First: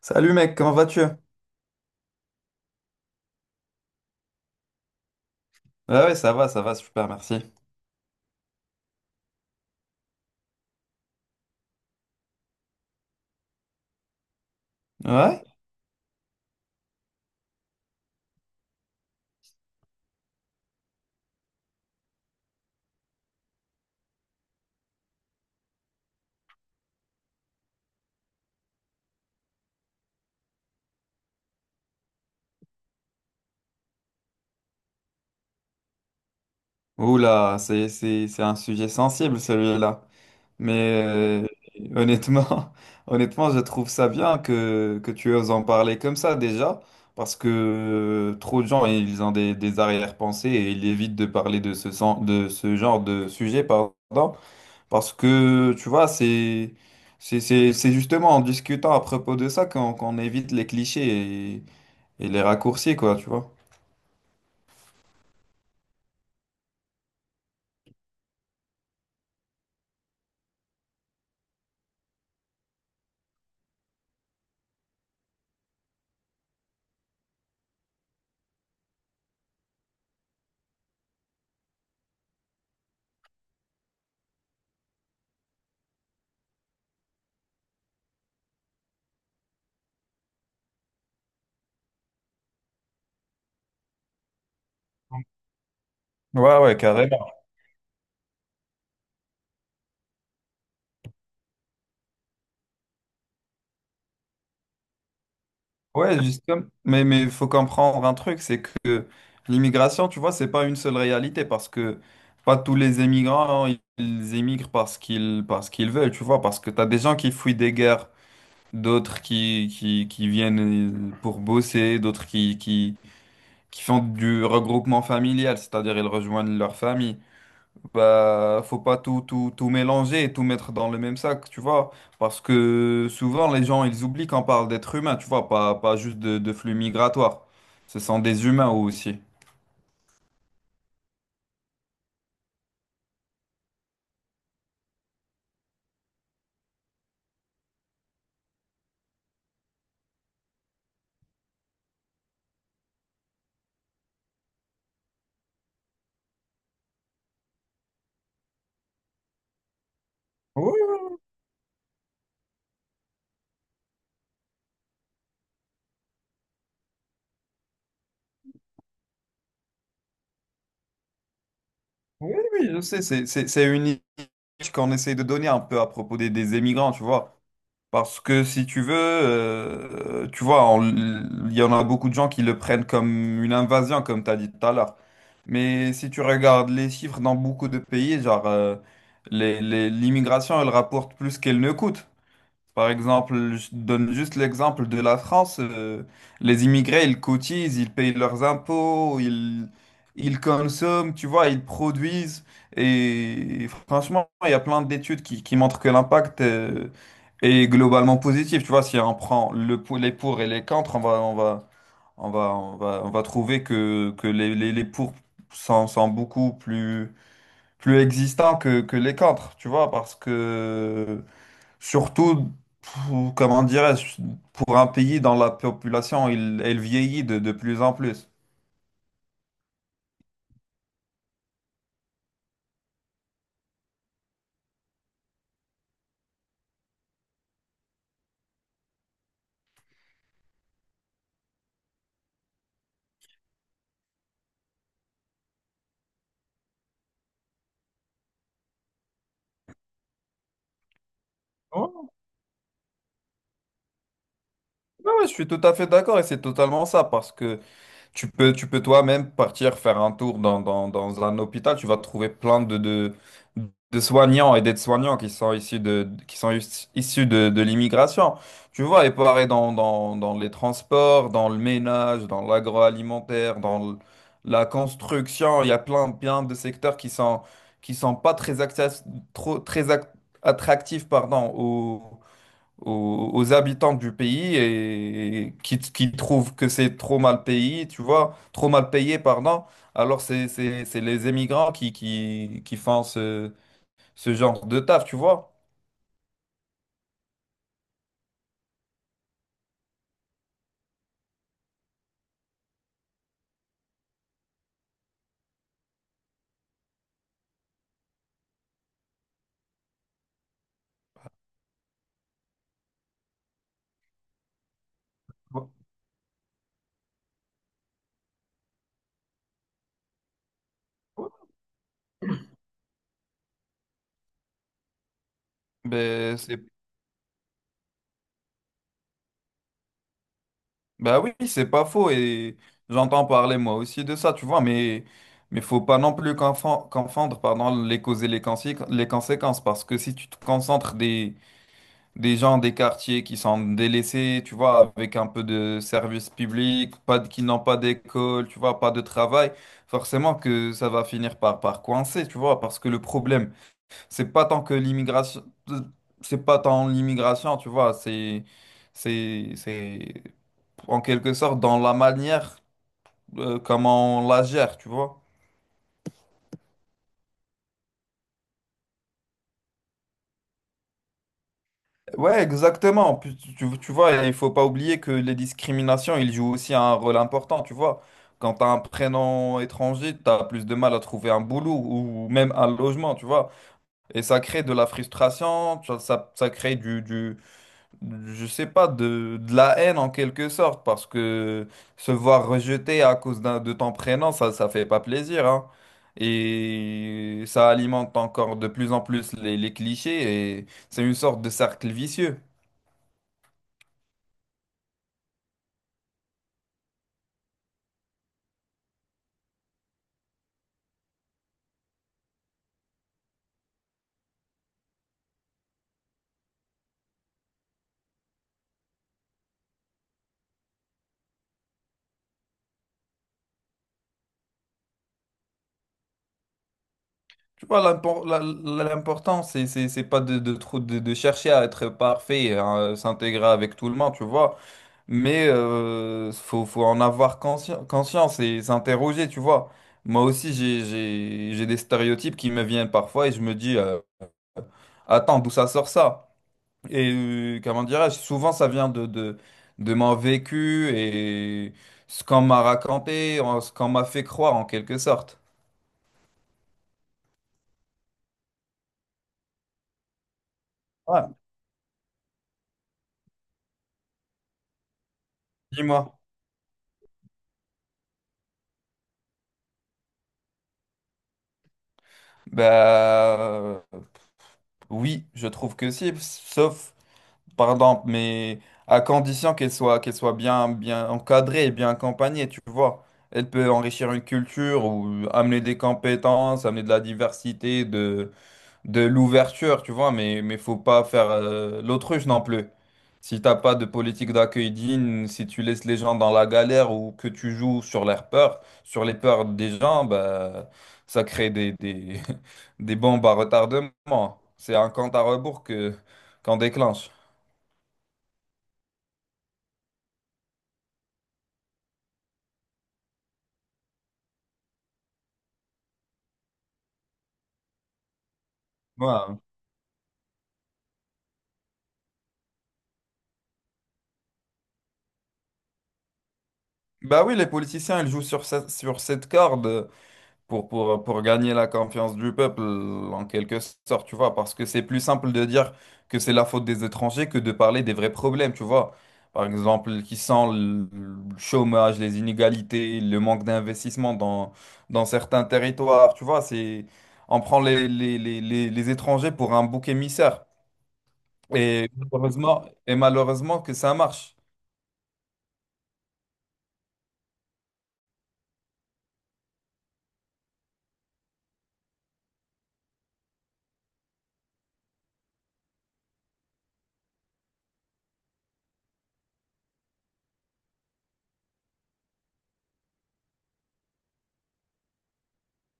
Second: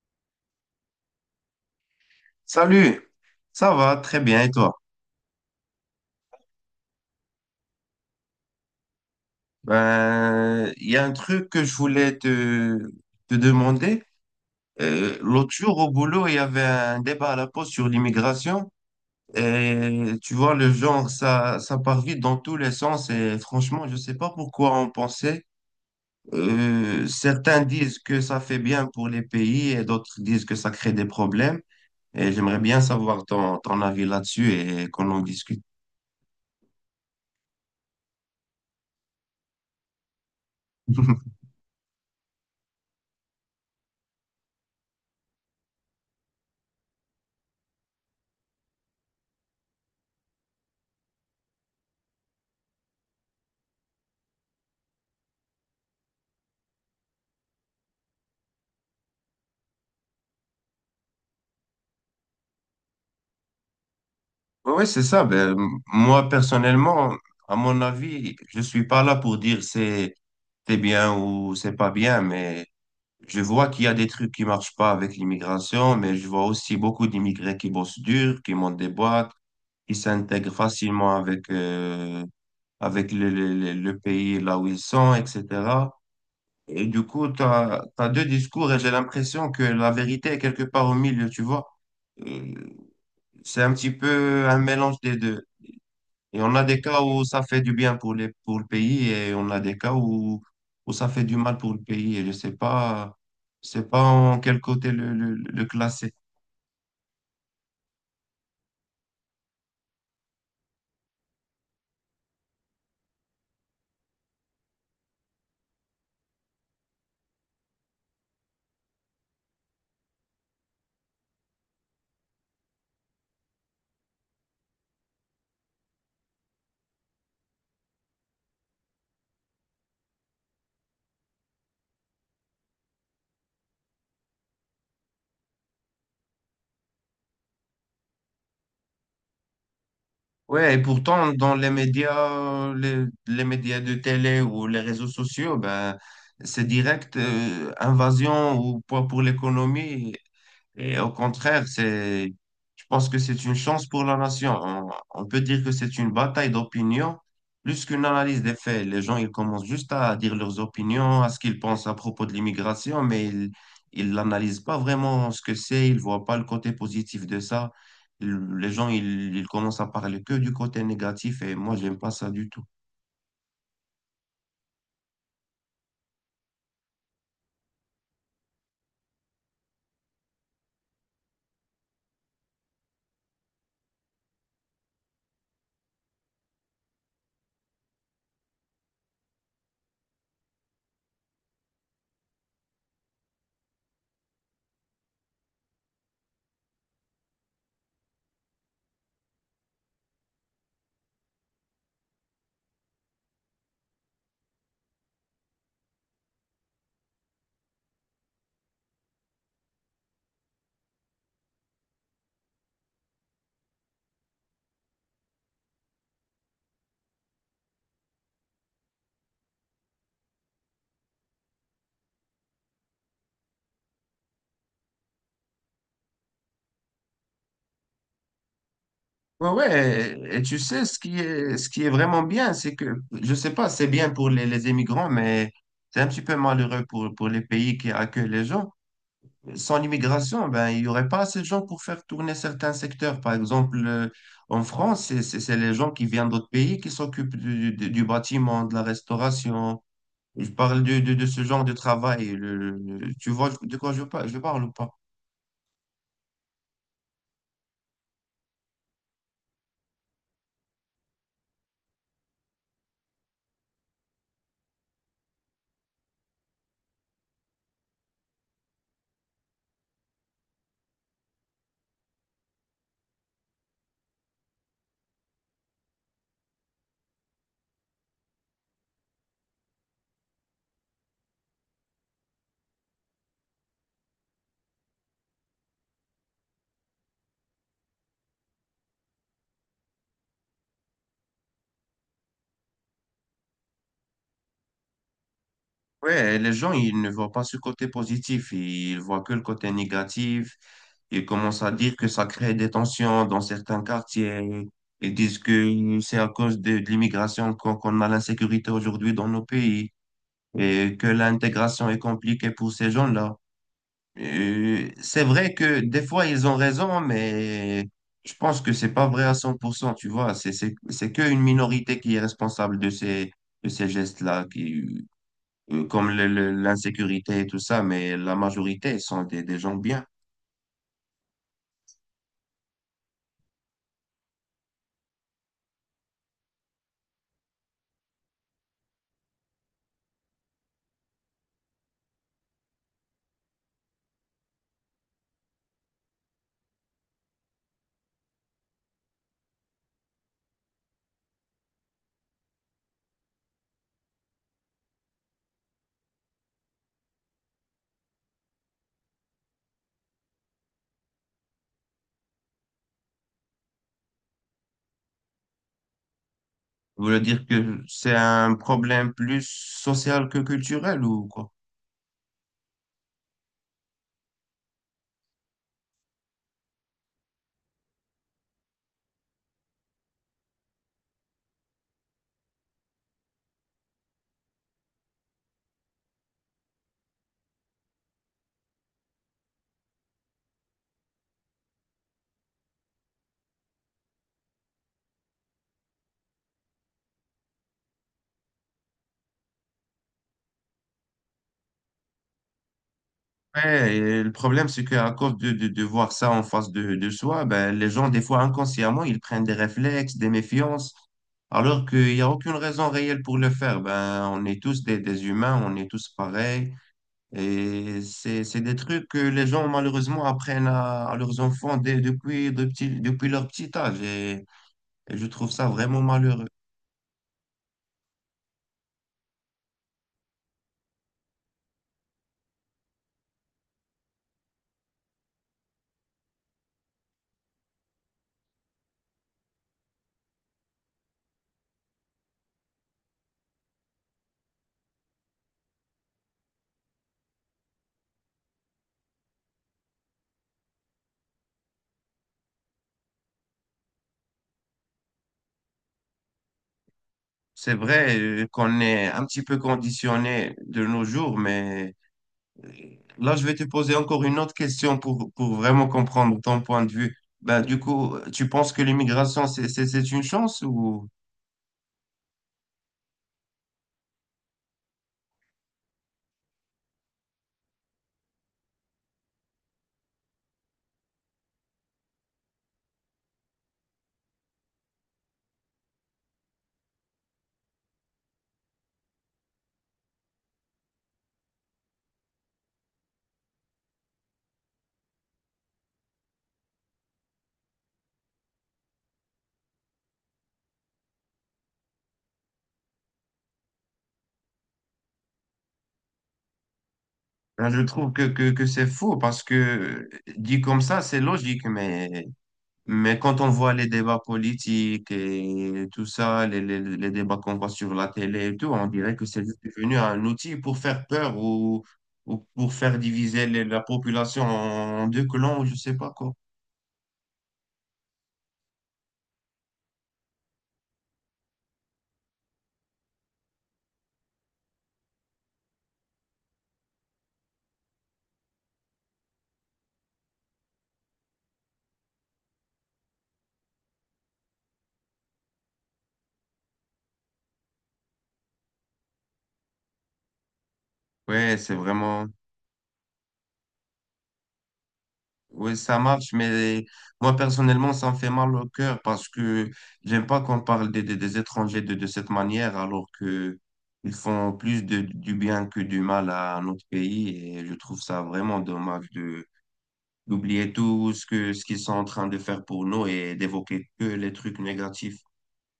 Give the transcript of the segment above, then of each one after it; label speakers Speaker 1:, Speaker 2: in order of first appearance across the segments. Speaker 1: Salut mec, comment vas-tu?
Speaker 2: Salut, ça va très bien et toi?
Speaker 1: Ah ouais, ça va, super, merci.
Speaker 2: Ben, il y a un truc que je voulais te demander.
Speaker 1: Ouais?
Speaker 2: L'autre jour au boulot, il y avait un débat à la pause sur l'immigration. Et tu vois, le genre, ça part vite dans tous les sens. Et franchement, je ne sais pas pourquoi on pensait. Certains disent que ça fait bien pour les pays et d'autres disent que ça crée des problèmes. Et j'aimerais bien savoir ton avis là-dessus et qu'on en discute.
Speaker 1: Oula, c'est un sujet sensible celui-là. Mais honnêtement, honnêtement, je trouve ça bien que tu oses en parler comme ça déjà, parce que trop de gens, ils ont des arrière-pensées et ils évitent de parler de de ce genre de sujet, pardon, parce que, tu vois, c'est... C'est justement en discutant à propos de ça qu'on évite les clichés et, et les raccourcis, quoi, tu vois.
Speaker 2: Oui, oui, c'est ça. Ben, moi, personnellement, à mon avis, je suis pas là pour dire c'est bien ou c'est pas bien, mais je vois qu'il y a des trucs qui marchent pas avec l'immigration, mais je vois aussi beaucoup d'immigrés qui bossent dur, qui montent des boîtes, qui s'intègrent facilement avec, avec le pays là où ils sont, etc. Et du coup, tu as, deux discours et j'ai l'impression que la vérité est quelque part au milieu, tu vois. Euh, C'est un petit peu un mélange des deux. Et on
Speaker 1: Ouais,
Speaker 2: a
Speaker 1: ouais,
Speaker 2: des cas où
Speaker 1: carrément.
Speaker 2: ça fait du bien pour pour le pays et on a des cas où, où ça fait du mal pour le pays. Et je sais pas en quel côté le classer.
Speaker 1: Ouais, justement. Mais il faut comprendre un truc, c'est que l'immigration, tu vois, c'est pas une seule réalité parce que pas tous les émigrants, ils émigrent parce qu'ils veulent, tu vois, parce que t'as des gens qui fuient des guerres, d'autres qui viennent pour bosser, d'autres qui font du regroupement familial, c'est-à-dire ils rejoignent leur famille. Bah, faut pas tout mélanger et tout mettre dans le même sac, tu vois. Parce que souvent, les gens, ils oublient qu'on parle d'êtres humains, tu vois, pas, pas juste de flux migratoires. Ce sont des humains aussi.
Speaker 2: Ouais, et pourtant, dans les médias, les médias de télé ou les réseaux sociaux, ben, c'est direct, invasion ou poids pour l'économie. Et au contraire, c'est, je pense que c'est une chance pour la nation. On peut dire que c'est une bataille d'opinion plus qu'une analyse des faits. Les gens, ils commencent juste à dire leurs
Speaker 1: Oui,
Speaker 2: opinions, à ce qu'ils pensent à propos de l'immigration, mais ils n'analysent pas vraiment ce que c'est, ils voient pas le côté positif de ça. Les gens, ils commencent à parler que du côté négatif et moi, j'aime pas ça
Speaker 1: oui,
Speaker 2: du
Speaker 1: oui,
Speaker 2: tout.
Speaker 1: oui, je sais, c'est une image qu'on essaie de donner un peu à propos des émigrants, tu vois. Parce que si tu veux, tu vois, on- il y en a beaucoup de gens qui le prennent comme une invasion, comme tu as dit tout à l'heure. Mais si tu regardes les chiffres dans beaucoup de pays, genre, l'immigration, elle rapporte plus qu'elle ne coûte. Par exemple, je donne juste l'exemple de la France. Les immigrés, ils cotisent, ils payent leurs impôts, ils consomment, tu vois, ils produisent. Et franchement, il y a plein d'études qui montrent que l'impact est globalement positif. Tu vois, si on prend les pour et les contre, on va trouver que les pour sont beaucoup plus existants que les contre, tu vois, parce que... Surtout, comment dirais-je, pour un pays dans la population, il, elle vieillit de plus en plus.
Speaker 2: Ouais, ouais, et tu sais, ce qui est vraiment bien, c'est que, je sais pas, c'est bien pour les immigrants, mais c'est un petit peu malheureux pour les pays qui accueillent les gens. Sans l'immigration, ben, il y aurait pas assez de gens pour faire tourner certains secteurs. Par exemple, en France, c'est les gens qui viennent d'autres pays qui s'occupent du bâtiment, de la restauration. Je parle de ce genre de
Speaker 1: Ouais.
Speaker 2: travail. Tu vois de quoi je, je parle ou pas?
Speaker 1: Ouais, ouais, je suis tout à fait d'accord et c'est totalement ça parce que tu peux toi-même partir faire un tour dans un hôpital. Tu vas trouver plein de soignants et d'aides-soignants qui sont issus de l'immigration. Tu vois, et pareil dans les transports, dans le ménage, dans l'agroalimentaire, la construction. Il y a plein de secteurs qui sont pas trop, très ac- attractifs, pardon, aux habitants du pays et qui trouvent que c'est trop mal payé, tu vois, trop mal payé, pardon. Alors c'est les émigrants qui font ce genre de taf, tu vois.
Speaker 2: Ouais, les gens, ils ne voient pas ce côté positif, ils voient que le côté négatif. Ils commencent à dire que ça crée des tensions dans certains quartiers. Ils disent que c'est à cause de l'immigration qu'on a l'insécurité aujourd'hui dans nos pays et que l'intégration est compliquée pour ces gens-là. C'est vrai que des fois, ils ont raison, mais je pense que c'est pas vrai à 100%, tu vois. C'est qu'une minorité qui est responsable de ces gestes-là. Qui, comme
Speaker 1: Ben, c'est,
Speaker 2: l'insécurité et tout ça, mais la majorité sont des gens bien.
Speaker 1: ben oui, c'est pas faux et j'entends parler moi aussi de ça, tu vois, mais faut pas non plus confondre pardon, les causes et les conséquences parce que si tu te concentres des gens des quartiers qui sont délaissés, tu vois, avec un peu de service public, pas de, qui n'ont pas d'école, tu vois, pas de travail, forcément que ça va finir par coincer, tu vois, parce que le problème, c'est pas tant que l'immigration, c'est pas tant l'immigration, tu vois, c'est en quelque sorte dans la manière, comment on la gère, tu vois.
Speaker 2: Vous voulez dire que c'est un problème plus social que culturel ou quoi?
Speaker 1: Ouais, exactement. Puis tu vois, il faut pas oublier que les discriminations, ils jouent aussi un rôle important, tu vois. Quand tu as un prénom étranger, tu as plus de mal à trouver un boulot ou même un logement, tu vois. Et ça crée de la frustration, ça crée je sais pas, de la haine en quelque sorte, parce que se voir rejeté à cause de ton prénom, ça fait pas plaisir, hein. Et ça alimente encore de plus en plus les clichés et c'est une sorte de cercle vicieux.
Speaker 2: Ouais, et le problème, c'est qu'à cause de voir ça en face de soi, ben, les gens, des fois inconsciemment, ils prennent des réflexes, des méfiances, alors qu'il n'y a aucune raison réelle pour le faire. Ben, on est tous des humains, on est tous pareils. Et c'est des trucs que les gens, malheureusement, apprennent à leurs enfants depuis, depuis leur petit âge. Et je trouve ça vraiment malheureux.
Speaker 1: Tu vois, l'important, c'est pas de chercher à être parfait, à s'intégrer avec tout le monde, tu vois. Mais faut en avoir conscience et s'interroger, tu vois. Moi aussi, j'ai des stéréotypes qui me viennent parfois et je me dis, attends, d'où ça sort ça? Et comment dirais-je? Souvent, ça vient de mon vécu et ce qu'on m'a raconté, ce qu'on m'a fait croire en quelque sorte.
Speaker 2: C'est vrai qu'on est un petit peu conditionné de nos
Speaker 1: Ouais.
Speaker 2: jours, mais euh, là, je vais te poser encore une autre question pour vraiment
Speaker 1: Dis-moi.
Speaker 2: comprendre ton point de vue. Ben, du coup, tu penses que l'immigration, c'est une chance ou...
Speaker 1: Bah, oui, je trouve que si, sauf, pardon, mais à condition qu'elle soit bien encadrée et bien accompagnée, tu vois. Elle peut enrichir une culture ou amener des compétences, amener de la diversité, de l'ouverture, tu vois, mais faut pas faire l'autruche non plus. Si t'as pas de politique d'accueil digne, si tu laisses les gens dans la galère ou que tu joues sur leurs peurs, sur les peurs des gens, bah, ça crée des bombes à retardement. C'est un compte à rebours que qu'on déclenche.
Speaker 2: Ben, je trouve que c'est faux parce que dit comme ça, c'est logique, mais quand on voit les débats politiques et tout ça, les débats qu'on voit sur la télé et tout, on dirait que
Speaker 1: Ouais.
Speaker 2: c'est juste devenu un outil pour faire peur ou pour faire diviser la population en deux clans ou je sais pas quoi.
Speaker 1: Bah oui, les politiciens, ils jouent sur cette corde pour gagner la confiance du peuple, en quelque sorte, tu vois, parce que c'est plus simple de dire que c'est la faute des étrangers que de parler des vrais problèmes, tu vois. Par exemple, qui sont le chômage, les inégalités, le manque d'investissement dans certains territoires, tu vois, c'est, on prend les étrangers pour un bouc émissaire.
Speaker 2: Ouais, c'est vraiment...
Speaker 1: Et malheureusement que ça marche.
Speaker 2: Ouais, ça marche, mais moi personnellement, ça me fait mal au cœur parce que j'aime pas qu'on parle des étrangers de cette manière alors que ils font plus de, du bien que du mal à notre pays et je trouve ça vraiment dommage de d'oublier tout ce que, ce qu'ils sont en train de faire pour nous et d'évoquer que les trucs négatifs.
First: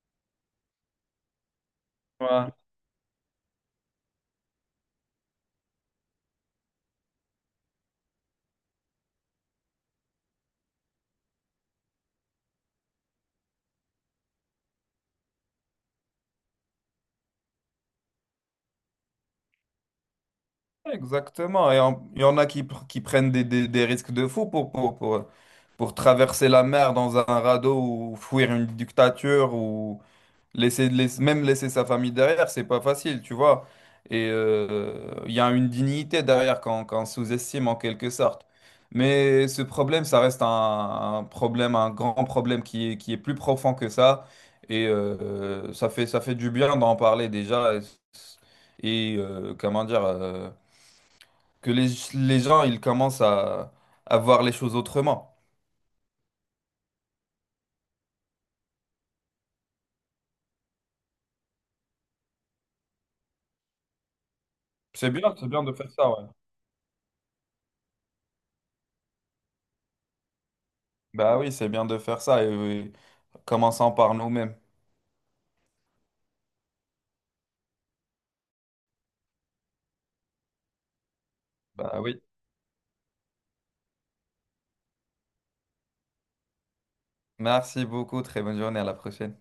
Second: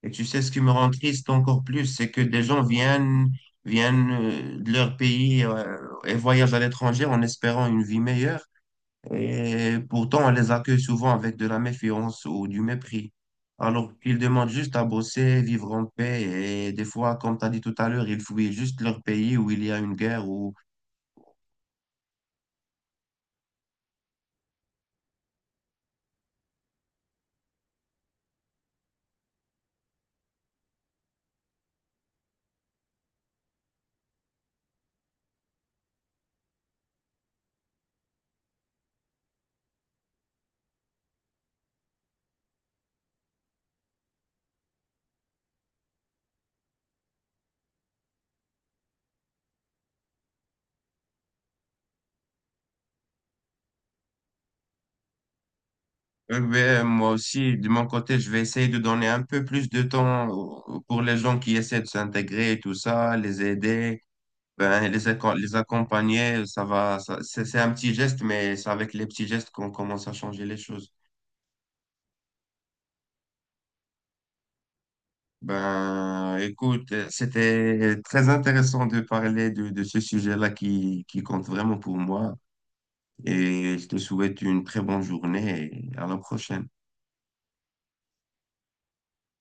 Speaker 2: Et tu sais, ce qui me rend triste encore plus, c'est que des
Speaker 1: Ouais.
Speaker 2: gens viennent de leur pays et voyagent à l'étranger en espérant une vie meilleure. Et pourtant, on les accueille souvent avec de la méfiance ou du mépris. Alors qu'ils demandent juste à bosser, vivre en paix. Et des fois, comme tu as dit tout à l'heure, ils fuient juste leur pays où il y a une guerre ou
Speaker 1: Exactement. Et il y en a qui prennent des risques de fou pour traverser la mer dans un radeau ou fuir une dictature ou même laisser sa famille derrière, c'est pas facile, tu vois. Et il y a une dignité derrière qu'on sous-estime en quelque sorte. Mais ce problème, ça reste un problème, un grand problème qui est plus profond que ça. Et ça fait du bien d'en parler déjà. Et, comment dire, que les gens, ils commencent à voir les choses autrement.
Speaker 2: Ouais, moi aussi, de mon côté, je vais essayer de donner un peu plus de temps pour les gens qui essaient de s'intégrer et tout ça, les aider, ben,
Speaker 1: C'est
Speaker 2: les
Speaker 1: bien de faire ça, ouais.
Speaker 2: accompagner. Ça va, c'est un petit geste, mais c'est avec les petits gestes qu'on commence à changer les choses.
Speaker 1: Bah oui, c'est bien de faire ça. Et, oui, commençons par nous-mêmes.
Speaker 2: Ben, écoute, c'était très intéressant de parler de ce sujet-là qui compte vraiment pour
Speaker 1: Bah oui.
Speaker 2: moi. Et je te souhaite une très bonne journée et à la prochaine.
Speaker 1: Merci beaucoup. Très bonne journée. À la prochaine.